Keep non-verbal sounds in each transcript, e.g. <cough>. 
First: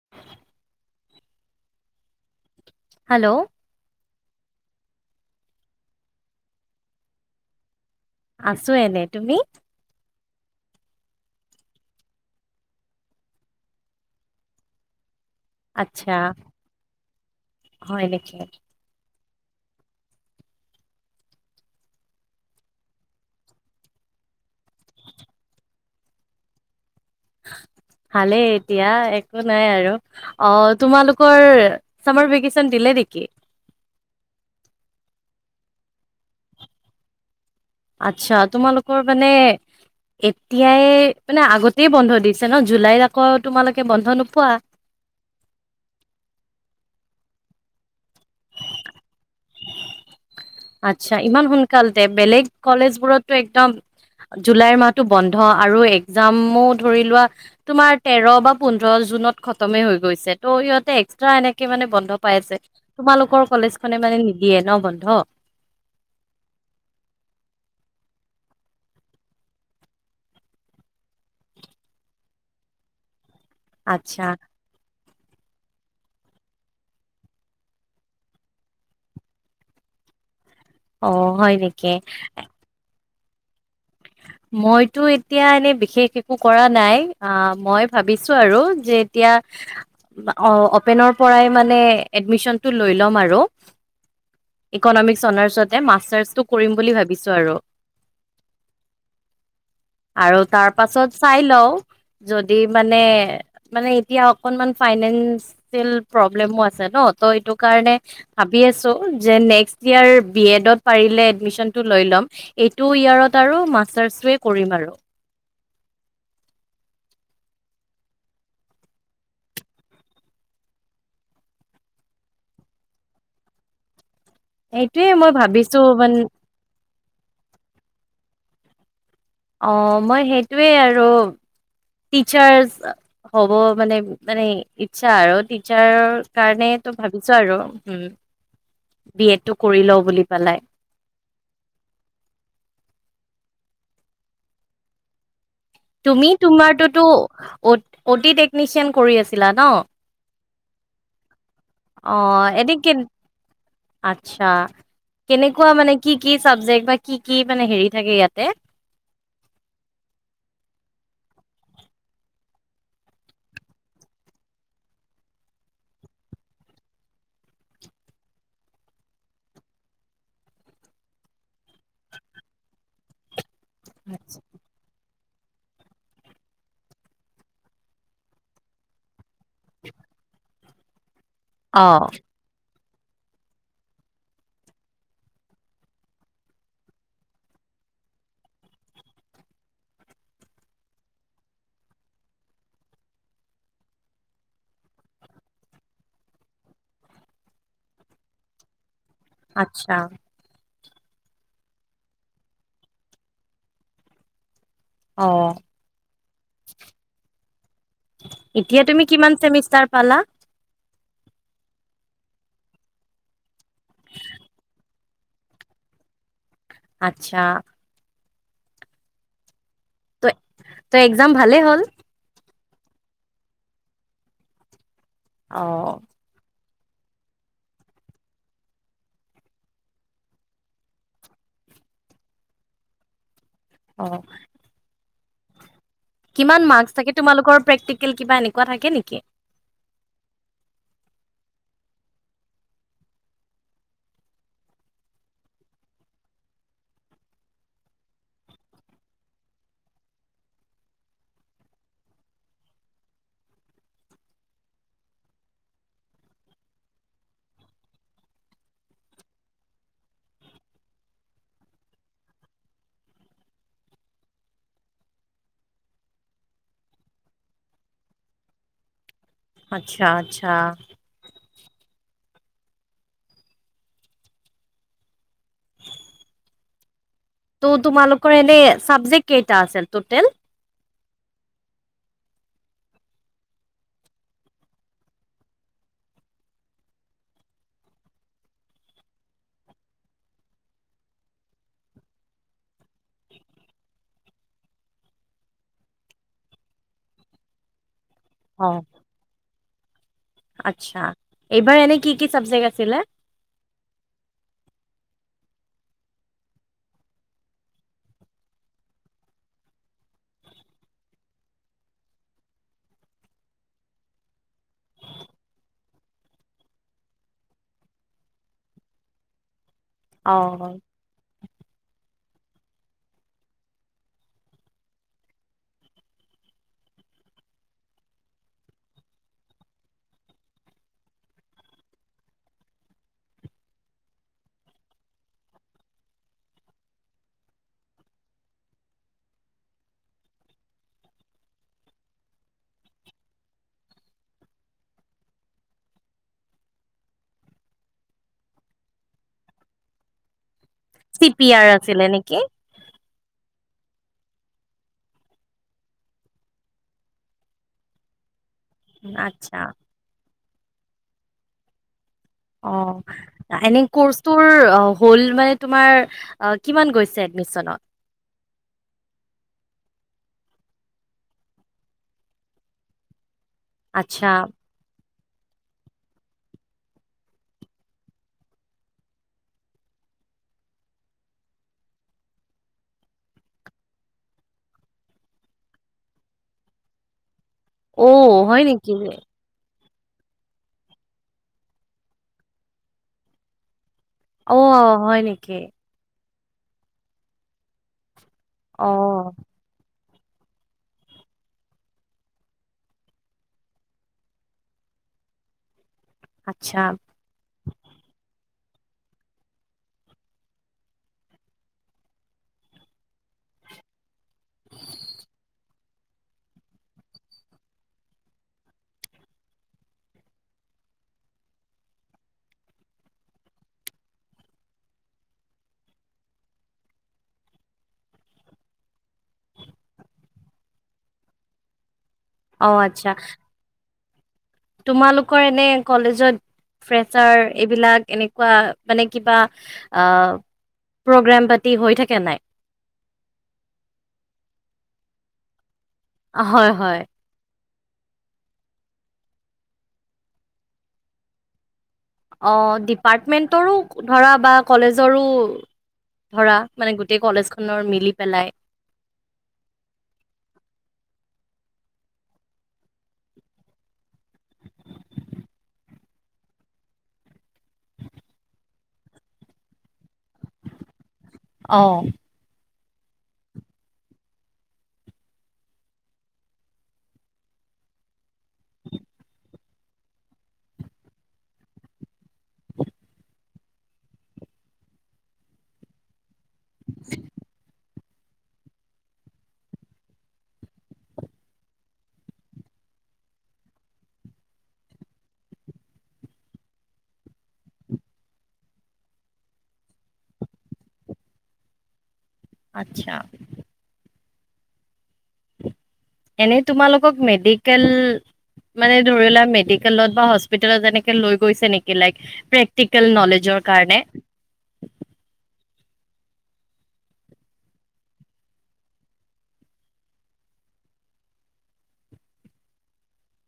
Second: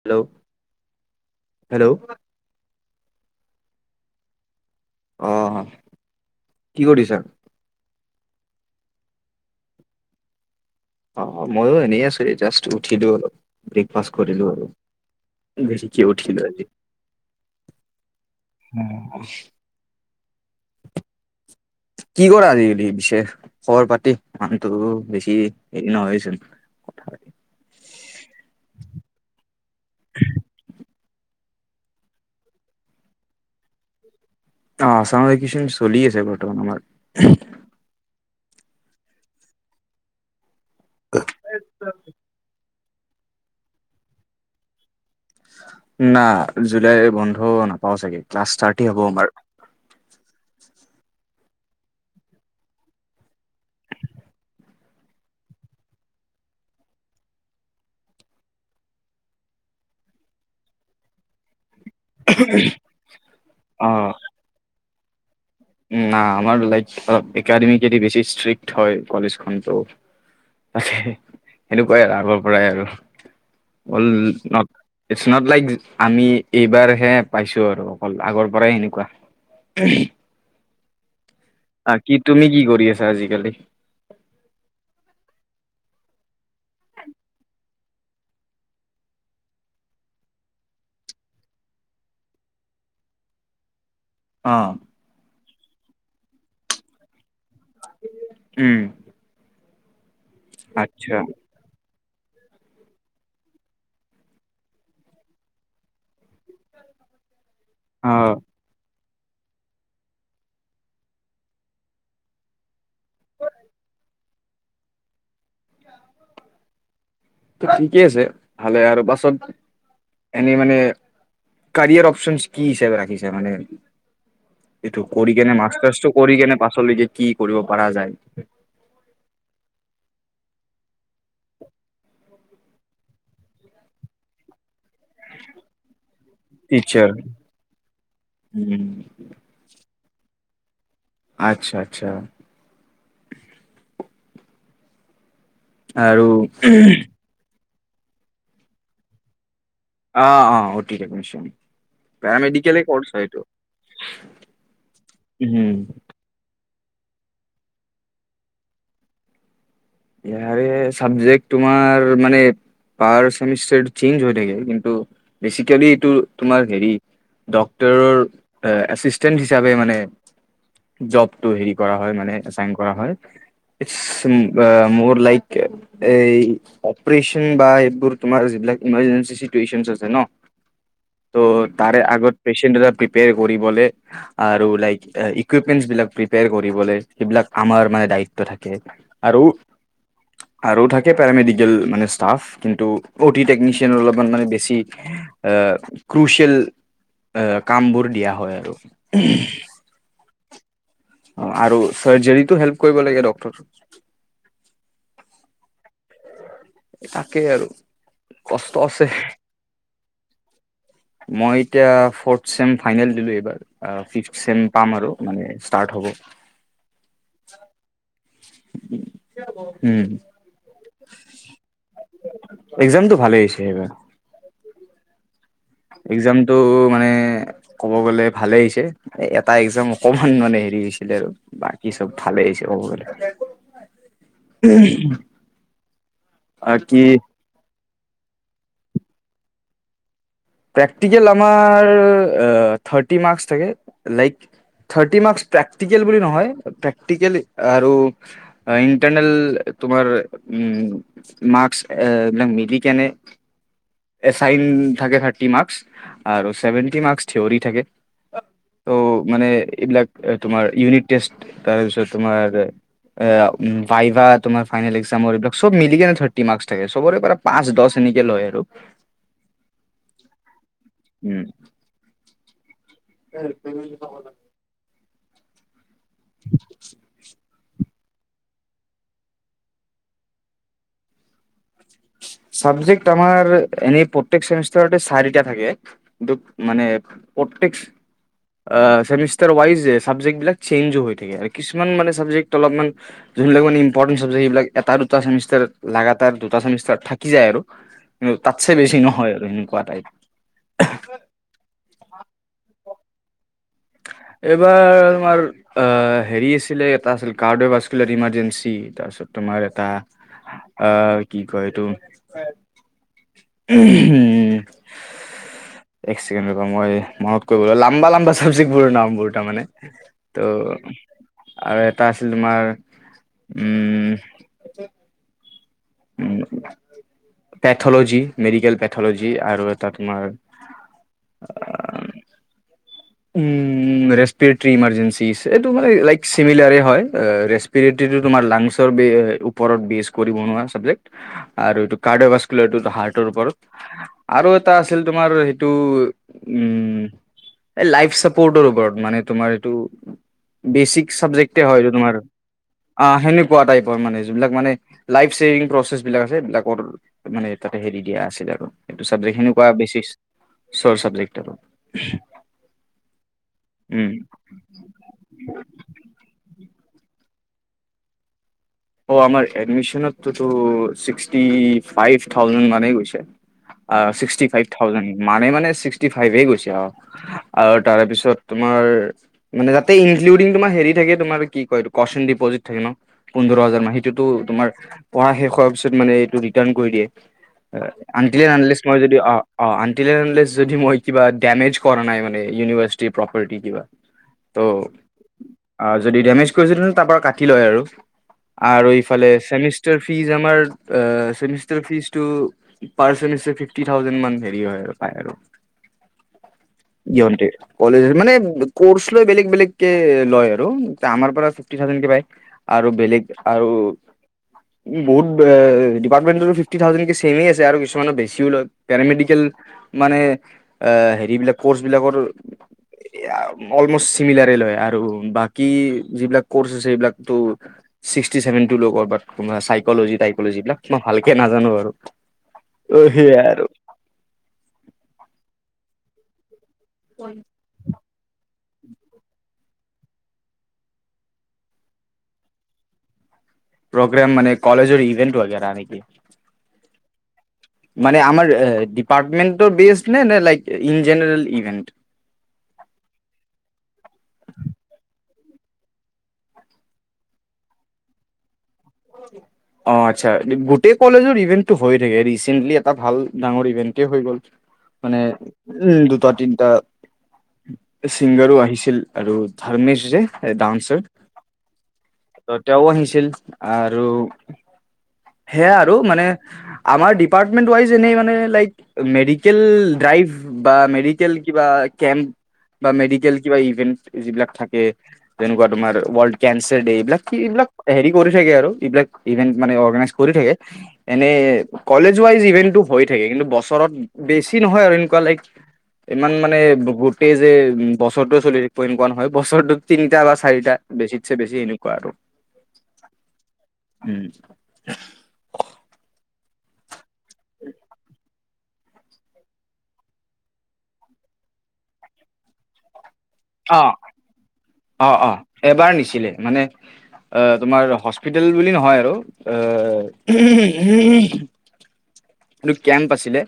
Hello hello. Hello. অহ কি কৰিছা? আছো এনে তুমি? অ' মইও এনেই আছো জাষ্ট উঠিলো, ব্ৰেকফাষ্ট কৰিলো আৰু। দেৰীকে আচ্ছা উঠিলো আজি। হয় নেকি কি কৰা আজিকালি পিছে খবৰ-পাতি মানুহটো বেছি হেৰি নহয়চোন। ভালেই এতিয়া একো নাই আৰু অ' তোমালোক। তোমাৰ চামাৰ ভেকেচন দিলে নেকি? অ' আ চামাৰ ভেকেচন চলি আছে বৰ্তমান আমাৰ আচ্ছা তোমালোকৰ মানে এতিয়াই মানে আগতেই বন্ধ দিছে ন' জুলাইত আকৌ তোমালোকে বন্ধ নোপোৱা? না জুলাই বন্ধ নাপাওঁ চাগে ক্লাছ থাৰ্টি হ'ব আমাৰ <inaudible> আচ্ছা ইমান সোনকালতে বেলেগ কলেজ বোৰতটো একদম। জুলাইৰ মাহতটো বন্ধ আৰু একজামো ধৰি লোৱা তোমাৰ তেৰ বা পোন্ধৰ। জুনত খতমে হৈ গৈছে ত' সিহঁতে এক্সটা এনে মানে বন্ধ পাই আছে, তোমালোকৰ কলেজ খনে মানে নিদিয়ে ন বন্ধ। ন আমাৰ লাইক অলপ একাডেমিকেলি বেছি ষ্ট্ৰিক্ট হয় কলেজখন। ত সেনেকুৱাই আৰু আগৰ পৰাই আৰু বল আচ্ছা ন ইটছ নট লাইক আমি এইবাৰ হে পাইছো আৰু অকল আগৰ পৰাই সেনেকুৱা। <unintelligible> অ। হয় নেকি? আহ কি তুমি কি কৰি আছা আজিকালি। মইতো এতিয়া এনেই বিশেষ একো কৰা নাই অ মই ভাবিছো আৰু যে এতিয়া অ অপেনৰ পৰাই মানে এডমিশনটো লৈ ল'ম আৰু অ'। ইকনমিক অনাৰ্চতে মাষ্টাৰ্চটো কৰিম বুলি ভাবিছো আৰু। উম। আৰু তাৰ পাছত আচ্ছা চাই লও। যদি মানে মানে এতিয়া অকনমান ফাইনেন্সিয়েল প্ৰব্লেমো আছে ন ত এইটো কাৰণে অ', ভাবি আছো। যে নেক্স ইয়াৰ বি এডত পাৰিলে এডমিচনটো লৈ ল'ম এইটো ইয়ৰত আৰু চাৰ্চে কৰিম আৰু। ত ঠিকে আছে ভালে আৰু বাছত এনেই মানে কাৰিয়াৰ অপচনচ কি হিচাপ ৰাখিছে মানে। এইটো সেইটোয়ে মই কৰি কেনে ভাবিছো মাট্ৰাচ তো মান কৰি কেনে পাচল কি কি কৰিব পাৰা যায়। অ, মই সেইটোৱে আৰু টিচাৰচ হ'ব মানে মানে ইচ্ছা আৰু টিচাৰৰ কাৰণ তো টিচাৰ ভাবিছো আৰু হুম। উম, বি এডটো কৰি লও বুলি পালাই। আচ্ছা আচ্ছা। আৰু তুমি তোমাৰটোতো অটি টেকনিচিয়ান কৰি আছিলা ন? আহ অ অটি টেকনিচান পেৰামেডিকলে কৰ্চ হয় এইটো। আত্ছা কেনেকুৱা উম। মানে কি কি চাবজেক্ট। বা কি কি মানে হেৰি থাকে ইয়াতে। চাবজেক্ট তোমাৰ মানে পাৰ ছেমিষ্টাৰ চেঞ্জ হৈ থাকে কিন্তু বেচিকেলি এইটো তোমাৰ হেৰি ডাক্তৰৰ এচিষ্টেণ্ট হিচাপে মানে জবটো হেৰি কৰা হয় মানে এচাইন কৰা হয়। আচ্ছা আ মোৰ লাইক এই অপাৰেশ্যন বা এইবোৰ তোমাৰ যিবিলাক ইমাৰ্জেঞ্চি টিউশনচ আছে ন। ত অ তাৰে আগৰ পেচেণ্ট প্ৰিপেয়াৰ কৰিবলে আৰু লাইক ইকুইপমেণ্টচ বিলাক প্ৰিপেয়াৰ কৰিবলে সিবিলাক মানে আমা দায়িত্ব থাকে আৰু আৰু থাকে পেৰামেডিকেল মানে স্থাফ কিন্তু অটি টেকনিচিয়ান অলপমান মানে বেছি আহ ক্ৰুচিয়েল আহ কাম বোৰ দিয়া হয় আৰু আচ্ছা। অ আৰু চাৰ্জাৰীটো হেল্প কৰিব লাগে ডাক্তৰ। অ, ' তাকেই আৰু। কষ্ট এতিয়া তুমি আছে কিমান চেমিষ্টাৰ পালা। মই এতিয়া ফোৰ্থ চেম ফাইনেল দিলো এইবাৰ ফিৰ্ট চেম পাম আৰু মানে পাৰ্ট হ'ব। আচ্ছা। <unintelligible> ত তো এক্সাম ভালে হ'ল। এক্সামটো ভালে হৈছে এইবাৰ অ টো মানে ক'ব গ ভালে হৈছে এটা এক্জাম অকমান মানে হেৰি হৈছিলে আৰু বাকী চব ভালে হৈছে ক'ব গলে অ উম কিমান মাৰ্কছ থাকে তোমালোকৰ প্ৰেক্টিকেল কিবা এনেকুৱা থাকে নেকি প্ৰেক্টিকেল আমাৰ ৰ্থাটি মাৰ্কচ থাকে লাইক ৰ্থাটি মাৰ্কচ প্ৰে্টিকেল বুলি নহয় প্ৰে্টিকেল আৰু ইটাৰনেল তোমাৰ উ মাৰ্কছ এইবিলাক মিলি কেনে এ চাইন থাকে থাৰ্টি মাৰ্ক আৰু ছেভেনটি মাৰ্ক থিয়ৰী থাকে ত' মানে এইবিলাক তোমাৰ ইউনিট টেষ্ট তাৰপিছত তোমাৰ অ ভাইভা তোমাৰ ফাইনেল এক্সামৰ এইবিলাক চব মিলি কেনে থাৰ্টি মাৰ্ক থাকে সবৰে পৰা পাঁচ দহ এনেকে লয় আৰু আচ্ছা আচ্ছা উম <unintelligible> <unintelligible> <inaudible> ত' তোমালোকৰ এনে ছাবজেক্ট কেইটা আছিল তোতেল <inaudible> চাবজেক্ট আমাৰ এনেই প্ৰতেক ছেমিষ্টাৰ চাৰিটা থাকে কিন্তু মানে <unintelligible> ছেমিষ্টাৰ ৱাইজ ছাবজেক্টবিলাক চেঞ্জ হৈ থাকে আৰু কিছুমান মানে ছাবজেক্ট অলপমান যোনবিলাক মানে ইম্পৰটেন্ট চাবজেক্ট সেইবিলাক এটা দুটা চেমিষ্টাৰ লগাতাৰ দুটা ছেমিষ্টাৰ থাকি যায় আৰু কিন্তু তাতছে অ' বেছি নহয় আৰু এনেকুৱা টাইপ আচ্ছা এইবাৰ এনে কি কি চাবজেক্ আছিলে এ এইবাৰ তোমাৰ হেৰি আছিলে এটা আছিল <unintelligible> ইমাৰ্জেঞ্চি তাৰপিছত তোমাৰ এটা আহ কি কয় এইটো উম এক ছেকেণ্ড ৰবা মই মনত কৰিব লাগিব লাম্বা লাম্বা চাবজেক্টবোৰৰ নাম বোৰ তাৰমানে অ' ত' আৰু এটা আছে তোমাৰ উম উম পেথলজি মেডিকেল পেথলজি আৰু এটা তোমাৰ আহ <unintelligible> ইমাৰজেঞ্চি এইটো মানে লাইক চিমিলাৰে হয় <unintelligible> এইটো তোমাৰ লাঞ্চৰ ওপৰত বেছ কৰি বনোৱা হয় চাবজেক্ট আৰু এইটো <unintelligible> <unintelligible> ওপৰত আৰু এটা আছিল তোমাৰ সেইটো উম এই লাইফ চাপোৰ্টৰ ওপৰত মানে তোমাৰ এইটো বেচিক চি পি চাবজেক্ট আৰ হয় আছিলে তোমাৰ নেকি? আহ সে টাইপৰ মানে যোনবিলাক মানে লাই চছেভিং প্ৰচেছ বিলাক আছে সবলাকৰ মানে তাতে হেৰি দিয়া আছিল আৰু এইটো চাবজেক্ট আচ্ছা সনেকুৱা বেছি চৰ চাবজেক্ট আৰু অ এনে উম কৰ্চটোৰ হ'ল মানে তোমাৰ কিমান গৈছে এডমিশনত অ আমাৰ এডমিনততিক্সি ফাইভ থাউজেড মানেই গৈছে আচ্ছা অিক্সটি ফাইভ থাউজ মে মানে ছিক্সি ফাইভ গৈ আৰু আৰু তাৰপিছত তোমাৰ মানো ইন্ডংমাৰ হেৰি থাকে তোমাৰ কি ক ডিপজিট থাকে ন োধ সেইটো অ' আটিলে হয় নে নেকি? মই যদি অ অ য মই কিবা ডমেজ কৰা নাই ম ইউনিভাৰি প্ৰাৰ্টি কিবা ত অ' হয় নেকি? আ যদি ডমেজ <unintelligible> তা পা কাটি লয় আৰু আৰু ইফালে অ' ছেমিষ্টাৰ ফি টি যামাৰ এ ছেমিষ্টাৰ ফিছটো পাৰ ছেমিষ্টাৰ ফিফটি থাউজেণ্ড মান হেৰি হয় আৰু আচ্ছা জয়েন্তে কলেজ মানে কৰ্চ লয় বেলেগ বেলেগ কে লয় আৰু আমাৰ পৰা ফিফটি থাউজেণ্ড কে পায় আৰু বেলেগ আৰু বহুত ডিপাৰ্টমেন্টো ফিফটি থাউজেণ্ড ছেমে আছে আৰু কিছুমানে বেছিও লয় পেৰামেডিকেল। মানে অ হেৰিবিলাক কৰ্চবিলাকৰ এ আ অলমষ্ট চিমিলাৰে লয় আৰু বাকী যিবিলাক কৰ্চ আছে সেইবিলাকতো ছিক্টি চেভেন টু লগৰ বাট চাইক'জি টাইকল'জিবিলাক মই ভালকে নাজানো আৰু। অ সেইয়া আৰু তোমালোকৰ এনে কলেজত ফেচাৰ এইবিলাক এনেকুৱা মানে কিবা আ প্ৰগ্ৰেম পাতি হৈ থাকে নাই? প্ৰগ্ৰেম মানে কলেজৰ ইভেণ্ট বাগেৰা নেকি? অ হয় হয়। মানে আমাৰ ডিপাৰ্টমেটৰ বেচ নে নে লাইক ইন জেনাৰেল ইভেণ্ট? অ ডিপাৰ্টমেণ্টৰো ধৰা বা কলেজৰো। ধৰা মানে গোটেই কলেজ খনৰ মিলি পেলাই অ আচ্ছা গোটেই কলেজৰ ইভেন্টটো হৈয়ে থাকে ৰিচেণ্টলি এটা ভাল ডাঙৰ ইভেন্ট হৈ গ'ল মানে উম দুটা তিনিটা ছিংগাৰো আহিছিল আৰু ধাৰৰ্মেশ যে এই ডানচৰ অ ত তেওঁ আহিছিল আৰু সেয়া আৰু মানে আমাৰ ডিপাৰ্টমেন্ট ৱাইজ এনেই মানে লাইক মেডিকেল ড্ৰাইভ বা মেডিকেল কিবা কেম্প বা মেডিকেল কিবা ইভেন্ট যিবিলাক থাকে তেনেকুৱা তোমাৰ ৱাল্ড কেঞ্চাৰ ডে এইবিলাক কি এইবিলাক হেৰি কৰি আৰু এইবিলাক ইভেন্ট মানে অৰ্গেনাইজ কৰি থাকে এনে কলেজ ৱাইজ ইভেন্টটো হৈ থাকে কিন্তু বছৰত বেছি নহয় আৰু এনেকুৱা লাইক ইমান মানে গোটেই যে উ বছৰটোৱে চলি থাকিব এনেকুৱা নহয় বছৰটো তিনিটা বা চাৰিটা বেছিতছে বেছি এনেকুৱা আৰু আচ্ছা উম এনে তোমাৰালোকক মেডিকেল মানে ধৰি লোৱা মেডিকেলত বা হস্পিটেলত যেনেকে লৈ গৈছে নেকি লাইক প্ৰেক্টিকেল নলেজ অ অ অ এবাৰ নিছিলে মানে আহ তোমাৰ হস্পিতেল বুলি নহয় আৰু এ সেটো কেম্প আছিলে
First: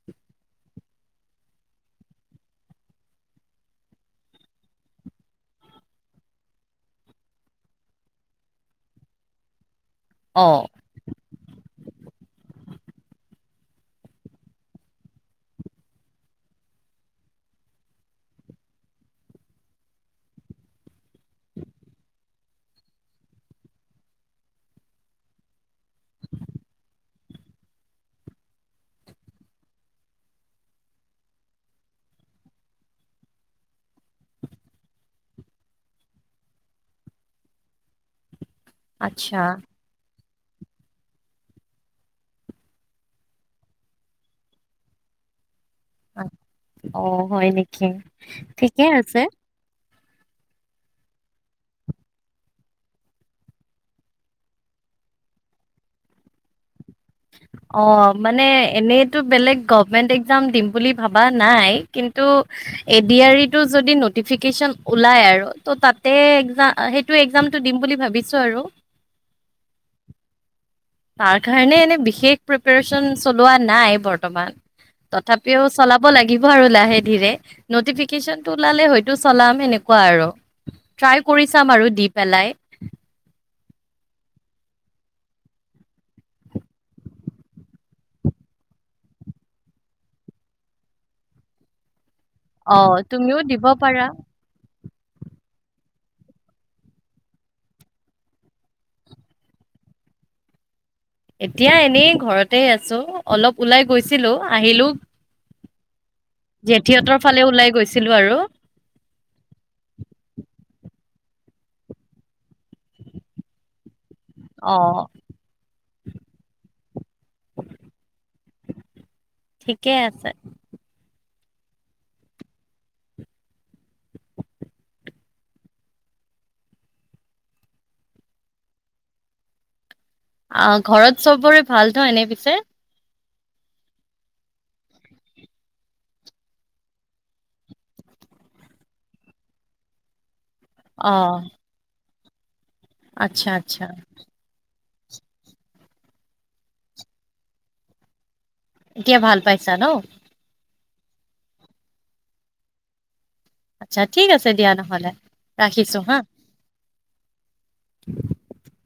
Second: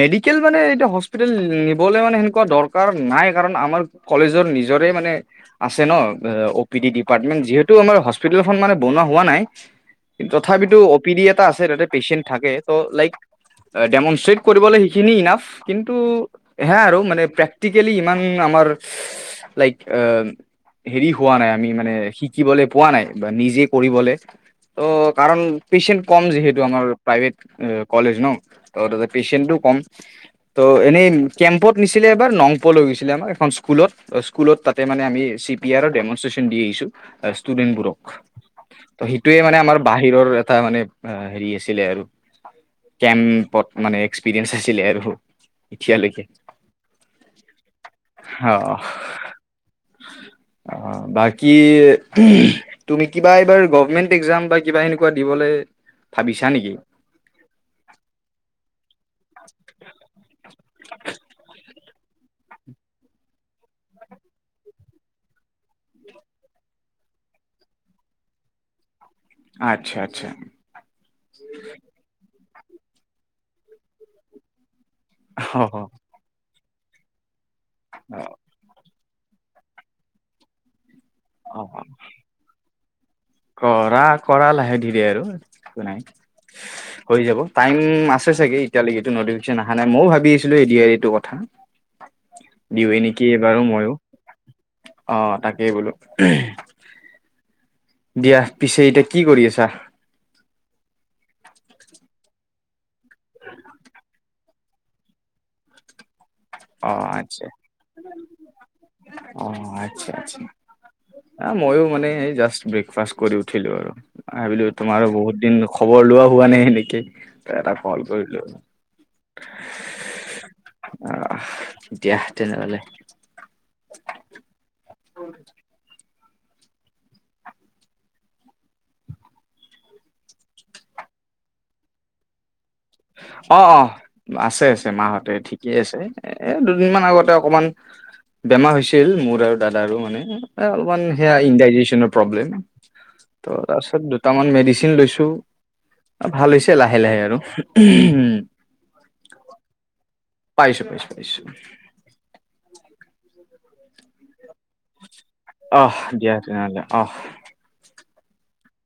মেডিকেল মানে এতিয়া হস্পিটেল নিবলৈ মানে সেনেকুৱা দৰকাৰ নাই কাৰণ আমাৰ কলেজৰ নিজৰে মানে আছে ন অ' পি ডি ডিপাৰ্টমেন্ট যিহেতু আমাৰ হস্পিটেলখন মানে বনোৱা হোৱা নাই অ তথাপিতো অ' পি ডি এটা আছে তাতে পেচেণ্ট থাকে ত' লাইক আহ ডেম নিশ্চয় কৰিবলৈ সেইখিনি ইনাফ কিন্তু সেয়াই আৰু মানে প্ৰেক্টিকেলি ইমান আমাৰ লাইক আহ হেৰি হোৱা নাই। আমি মানে শিকিবলৈ পোৱা নাই বা নিজে কৰিবলে অ' কাৰণ পেচেণ্ট কম যিহেতু আমাৰ প্ৰাইভেট। এহ কলেজ ন অ' তাতে পেচেণ্টো কম, তো এনেই কেম্পত নিছিলে এবাৰ লংপুৰ লৈ গৈছিলে আমাক এখন স্কুলত, আহ স্কুলত তাতে মানে আমি চি পি আৰ ডেমষ্ট্ৰেচন দি আহিছোঁ আহ ষ্টুডেন্টবোৰক তোৰ সেইটোৱে আচ্ছা মানে আমাৰ বাহিৰৰ এটা মানে হেৰি আছিলে আৰু কেম্পত মানে এক্সপিৰিয়েঞ্চ আছিলে আৰু এতিয়ালৈকে। অহ' হয় নেকি, অ'। ঠিকে আছে। <inaudible> অ', বাকী তুমি কিবা এইবাৰ গভৰ্মেণ্ট এক্সাম বা কিবা এনেকুৱা দিবলে ভাবিছা নেকি? অ', মানে এনেইতো বেলেগ গভৰ্মেণ্ট এক্সাম দিম বুলি ভাবা নাই। কিন্তু এ ডি আৰ ই টো যদি ন'টিফিকেচন ওলাই আৰু ত' তাতে এক্স সেইটো এক্সামটো দিম বুলি ভাবিছো আৰু। আচ্ছা, আচ্ছা। তাৰ কাৰণে এনে বিশেষ প্ৰিপেৰেচন চলোৱা নাই বৰ্তমান। তথাপিও অ' চলাব লাগিব আৰু লাহে ধীৰে, অ' ন'টিফিকেচনটো ওলালে হয়ত তো চলাম এনেকুৱা আৰু, ট্ৰাই কৰি চাম অ', আৰু দি পেলাই। কৰা, কৰা, লাহে ধীৰে আৰু একো নাই। হৈ যাব, টাইম আছে চাগে এতিয়ালৈকেটো ন'টিফিকেচন অহা নাই। মইয়ো ভাবি আছিলো এ ডি আৰ ই টোৰ কথা অ', দিওঁৱে নেকি তুমিও দিব এইবাৰো মইয়ো। পাৰা। অ', তাকেই বোলো দিয়া, পিছে এতিয়া কি কৰি আছা? এতিয়া এনেই ঘৰতে আছো, অলপ ওলাই গৈছিলো, আহিলো। অ' জেঠীহঁতৰ আচ্ছা ফালে ওলাই গৈছিলো আৰু আচ্ছা আচ্ছা। অ', ময়ো মানে এই জাষ্ট ব্ৰেকফাষ্ট কৰি উঠিলো আৰু, ভাবিলো অ তোমাৰো বহুত দিন খবৰ লোৱা হোৱা নাই হেনেকে, ত' এটা কল কৰিলো ঠিকে আছে দিয়াহ তেনেহ'লে আ, ঘৰত চবৰে ভাল ত এনে পিছে? অ', অ', আছে, আছে, মাহঁতে ঠিকেই আছে। এ দুদিনমান আগতে অকমান বেমাৰ হৈছিল। মোৰ আৰু দাদাৰো মানে এহ, অলপমান অ সেয়া ইনডাইজেচনৰ প্ৰব্লেম, ত' আচ্ছা তাৰ আচ্ছা পিছত দুটামান মেডিচিন চিন লৈছো। ভাল হৈছে লাহে লাহে আৰু। উম এতিয়া ভাল পাইছা ন? পাইছো, পাইছো, পাইছো। আচ্ছা, ঠিক আছে দিয়া নহ'লে। অহ ৰাখিছো হা। দিয়া তেনেহ'লে অহ <inaudible>